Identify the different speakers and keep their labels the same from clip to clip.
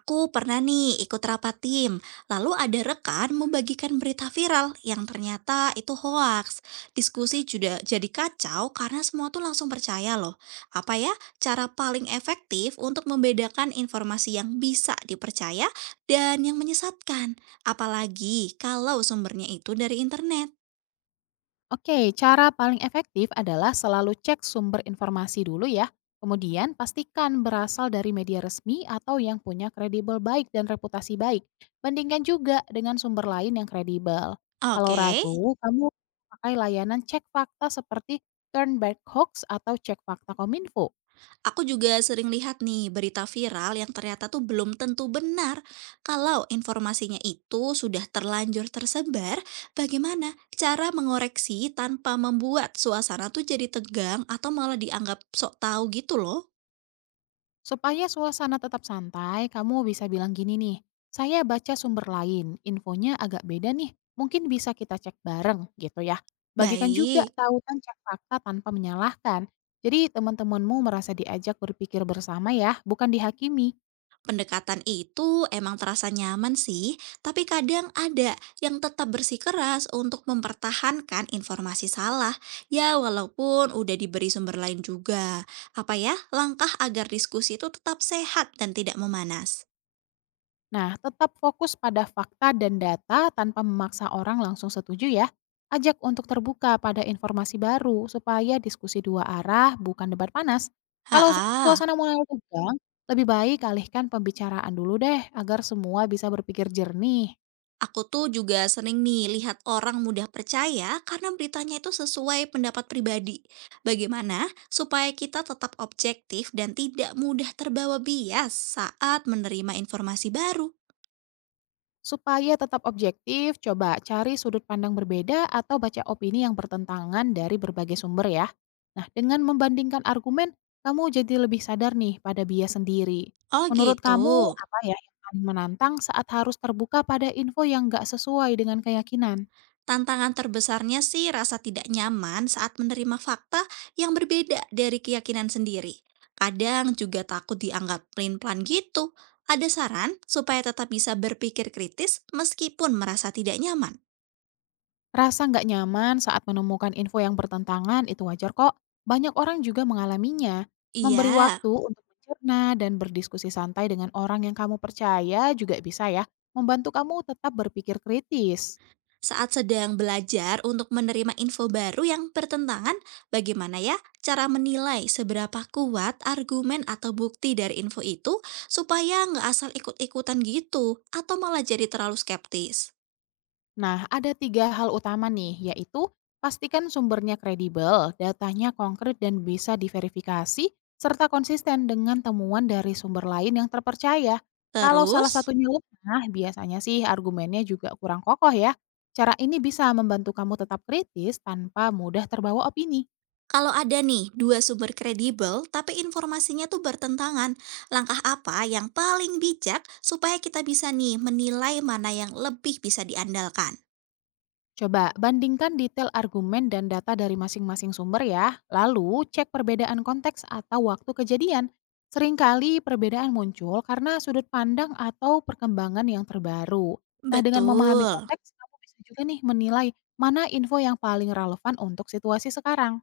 Speaker 1: Aku pernah nih ikut rapat tim, lalu ada rekan membagikan berita viral yang ternyata itu hoaks. Diskusi juga jadi kacau karena semua tuh langsung percaya loh. Apa ya cara paling efektif untuk membedakan informasi yang bisa dipercaya dan yang menyesatkan? Apalagi kalau sumbernya itu dari internet.
Speaker 2: Oke, cara paling efektif adalah selalu cek sumber informasi dulu ya. Kemudian pastikan berasal dari media resmi atau yang punya kredibel baik dan reputasi baik. Bandingkan juga dengan sumber lain yang kredibel. Kalau
Speaker 1: Oke.
Speaker 2: ragu, kamu pakai layanan cek fakta seperti Turnback Hoax atau cek fakta Kominfo.
Speaker 1: Aku juga sering lihat nih berita viral yang ternyata tuh belum tentu benar. Kalau informasinya itu sudah terlanjur tersebar, bagaimana cara mengoreksi tanpa membuat suasana tuh jadi tegang atau malah dianggap sok tahu gitu loh?
Speaker 2: Supaya suasana tetap santai, kamu bisa bilang gini nih, saya baca sumber lain, infonya agak beda nih, mungkin bisa kita cek bareng gitu ya. Bagikan juga
Speaker 1: Baik.
Speaker 2: tautan cek fakta tanpa menyalahkan. Jadi teman-temanmu merasa diajak berpikir bersama ya, bukan dihakimi.
Speaker 1: Pendekatan itu emang terasa nyaman sih, tapi kadang ada yang tetap bersikeras untuk mempertahankan informasi salah, ya walaupun udah diberi sumber lain juga. Apa ya, langkah agar diskusi itu tetap sehat dan tidak memanas.
Speaker 2: Nah, tetap fokus pada fakta dan data tanpa memaksa orang langsung setuju ya. Ajak untuk terbuka pada informasi baru supaya diskusi dua arah bukan debat panas. Kalau suasana
Speaker 1: Haa,
Speaker 2: mulai tegang, lebih baik alihkan pembicaraan dulu deh agar semua bisa berpikir jernih.
Speaker 1: aku tuh juga sering nih lihat orang mudah percaya karena beritanya itu sesuai pendapat pribadi. Bagaimana supaya kita tetap objektif dan tidak mudah terbawa bias saat menerima informasi baru?
Speaker 2: Supaya tetap objektif, coba cari sudut pandang berbeda atau baca opini yang bertentangan dari berbagai sumber ya. Nah, dengan membandingkan argumen, kamu jadi lebih sadar nih pada bias sendiri.
Speaker 1: Oh
Speaker 2: Menurut
Speaker 1: gitu.
Speaker 2: kamu, apa ya yang paling menantang saat harus terbuka pada info yang nggak sesuai dengan keyakinan?
Speaker 1: Tantangan terbesarnya sih rasa tidak nyaman saat menerima fakta yang berbeda dari keyakinan sendiri. Kadang juga takut dianggap pelin-pelan gitu. Ada saran supaya tetap bisa berpikir kritis meskipun merasa tidak nyaman?
Speaker 2: Rasa nggak nyaman saat menemukan info yang bertentangan itu wajar kok. Banyak orang juga mengalaminya. Memberi
Speaker 1: Iya.
Speaker 2: waktu untuk mencerna dan berdiskusi santai dengan orang yang kamu percaya juga bisa ya, membantu kamu tetap berpikir kritis.
Speaker 1: Saat sedang belajar untuk menerima info baru yang bertentangan, bagaimana ya cara menilai seberapa kuat argumen atau bukti dari info itu supaya nggak asal ikut-ikutan gitu atau malah jadi terlalu skeptis?
Speaker 2: Nah, ada tiga hal utama nih, yaitu pastikan sumbernya kredibel, datanya konkret dan bisa diverifikasi, serta konsisten dengan temuan dari sumber lain yang terpercaya. Kalau salah
Speaker 1: Terus,
Speaker 2: satunya lemah, biasanya sih argumennya juga kurang kokoh ya. Cara ini bisa membantu kamu tetap kritis tanpa mudah terbawa opini.
Speaker 1: kalau ada nih dua sumber kredibel tapi informasinya tuh bertentangan, langkah apa yang paling bijak supaya kita bisa nih menilai mana yang lebih bisa diandalkan?
Speaker 2: Coba bandingkan detail argumen dan data dari masing-masing sumber ya, lalu cek perbedaan konteks atau waktu kejadian. Seringkali perbedaan muncul karena sudut pandang atau perkembangan yang terbaru. Nah, dengan memahami
Speaker 1: Betul.
Speaker 2: konteks, kamu bisa juga nih menilai mana info yang paling relevan untuk situasi sekarang.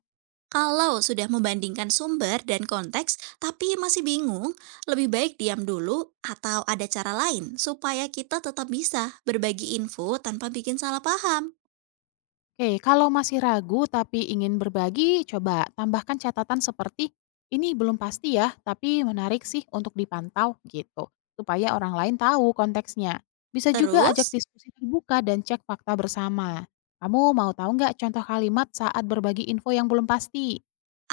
Speaker 1: Kalau sudah membandingkan sumber dan konteks tapi masih bingung, lebih baik diam dulu atau ada cara lain supaya kita tetap bisa berbagi info tanpa bikin salah paham.
Speaker 2: Oke, kalau masih ragu tapi ingin berbagi, coba tambahkan catatan seperti ini belum pasti ya, tapi menarik sih untuk dipantau gitu, supaya orang lain tahu konteksnya. Bisa juga ajak
Speaker 1: Terus,
Speaker 2: diskusi terbuka dan cek fakta bersama. Kamu mau tahu nggak contoh kalimat saat berbagi info yang belum pasti?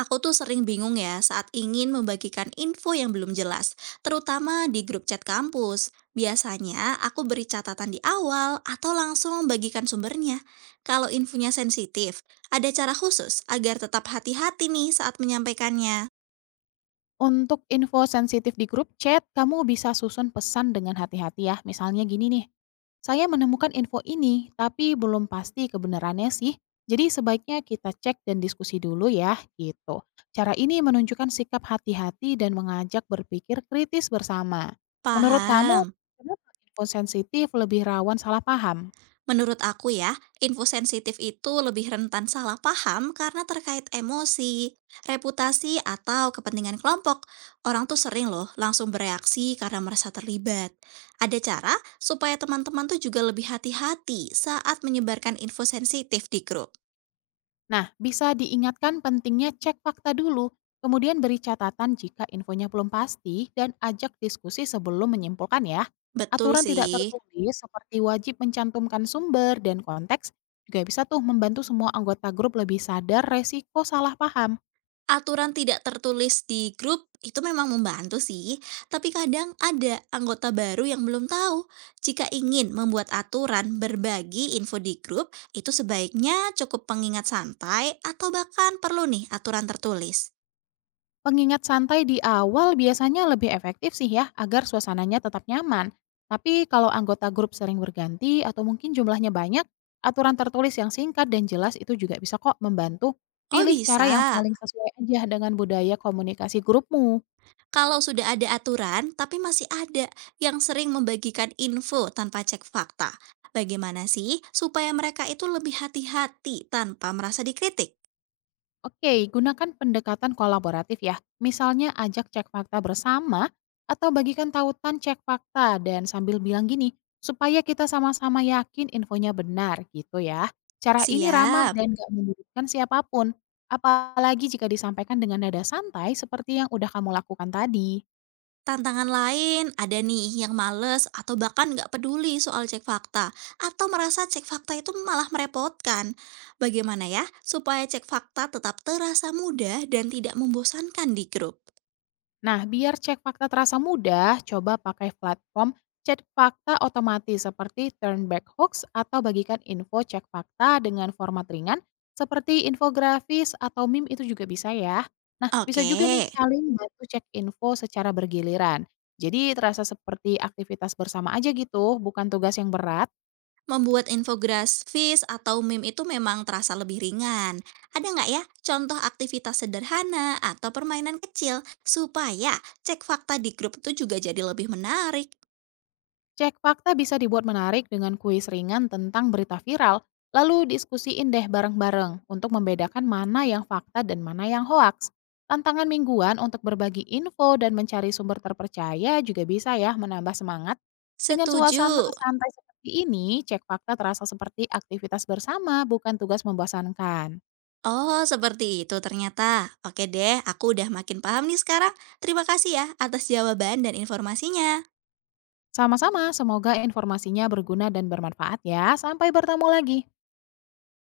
Speaker 1: aku tuh sering bingung ya saat ingin membagikan info yang belum jelas, terutama di grup chat kampus. Biasanya aku beri catatan di awal atau langsung membagikan sumbernya. Kalau infonya sensitif, ada cara khusus agar tetap hati-hati nih saat menyampaikannya.
Speaker 2: Untuk info sensitif di grup chat, kamu bisa susun pesan dengan hati-hati ya. Misalnya gini nih, saya menemukan info ini, tapi belum pasti kebenarannya sih. Jadi sebaiknya kita cek dan diskusi dulu ya, gitu. Cara ini menunjukkan sikap hati-hati dan mengajak berpikir kritis bersama. Menurut kamu,
Speaker 1: Paham?
Speaker 2: kenapa info sensitif lebih rawan salah paham?
Speaker 1: Menurut aku ya, info sensitif itu lebih rentan salah paham karena terkait emosi, reputasi, atau kepentingan kelompok. Orang tuh sering loh langsung bereaksi karena merasa terlibat. Ada cara supaya teman-teman tuh juga lebih hati-hati saat menyebarkan info sensitif di grup.
Speaker 2: Nah, bisa diingatkan pentingnya cek fakta dulu, kemudian beri catatan jika infonya belum pasti dan ajak diskusi sebelum menyimpulkan ya.
Speaker 1: Betul
Speaker 2: Aturan
Speaker 1: sih.
Speaker 2: tidak tertulis seperti wajib mencantumkan sumber dan konteks juga bisa tuh membantu semua anggota grup lebih sadar resiko salah paham.
Speaker 1: Aturan tidak tertulis di grup itu memang membantu sih, tapi kadang ada anggota baru yang belum tahu. Jika ingin membuat aturan berbagi info di grup, itu sebaiknya cukup pengingat santai atau bahkan perlu nih aturan tertulis.
Speaker 2: Pengingat santai di awal biasanya lebih efektif sih ya, agar suasananya tetap nyaman. Tapi kalau anggota grup sering berganti atau mungkin jumlahnya banyak, aturan tertulis yang singkat dan jelas itu juga bisa kok membantu.
Speaker 1: Oh
Speaker 2: Pilih cara yang
Speaker 1: bisa.
Speaker 2: paling sesuai aja dengan budaya komunikasi grupmu.
Speaker 1: Kalau sudah ada aturan, tapi masih ada yang sering membagikan info tanpa cek fakta. Bagaimana sih supaya mereka itu lebih hati-hati tanpa merasa dikritik?
Speaker 2: Oke, gunakan pendekatan kolaboratif ya. Misalnya ajak cek fakta bersama atau bagikan tautan cek fakta dan sambil bilang gini, supaya kita sama-sama yakin infonya benar gitu ya. Cara ini ramah
Speaker 1: Siap.
Speaker 2: dan gak menyudutkan siapapun. Apalagi jika disampaikan dengan nada santai seperti yang udah kamu lakukan tadi.
Speaker 1: Tantangan lain ada nih yang males atau bahkan nggak peduli soal cek fakta atau merasa cek fakta itu malah merepotkan. Bagaimana ya supaya cek fakta tetap terasa mudah dan tidak membosankan di grup?
Speaker 2: Nah, biar cek fakta terasa mudah, coba pakai platform cek fakta otomatis seperti Turn Back Hoax atau bagikan info cek fakta dengan format ringan seperti infografis atau meme itu juga bisa ya. Nah, bisa
Speaker 1: Oke,
Speaker 2: juga nih saling bantu cek info secara bergiliran. Jadi terasa seperti aktivitas bersama aja gitu, bukan tugas yang berat.
Speaker 1: membuat infografis atau meme itu memang terasa lebih ringan. Ada nggak ya contoh aktivitas sederhana atau permainan kecil supaya cek fakta di grup itu juga jadi lebih menarik?
Speaker 2: Cek fakta bisa dibuat menarik dengan kuis ringan tentang berita viral, lalu diskusiin deh bareng-bareng untuk membedakan mana yang fakta dan mana yang hoaks. Tantangan mingguan untuk berbagi info dan mencari sumber terpercaya juga bisa ya menambah semangat. Dengan
Speaker 1: Setuju.
Speaker 2: suasana santai seperti ini, cek fakta terasa seperti aktivitas bersama, bukan tugas membosankan.
Speaker 1: Oh, seperti itu ternyata. Oke deh, aku udah makin paham nih sekarang. Terima kasih ya atas jawaban dan informasinya.
Speaker 2: Sama-sama, semoga informasinya berguna dan bermanfaat ya. Sampai bertemu lagi.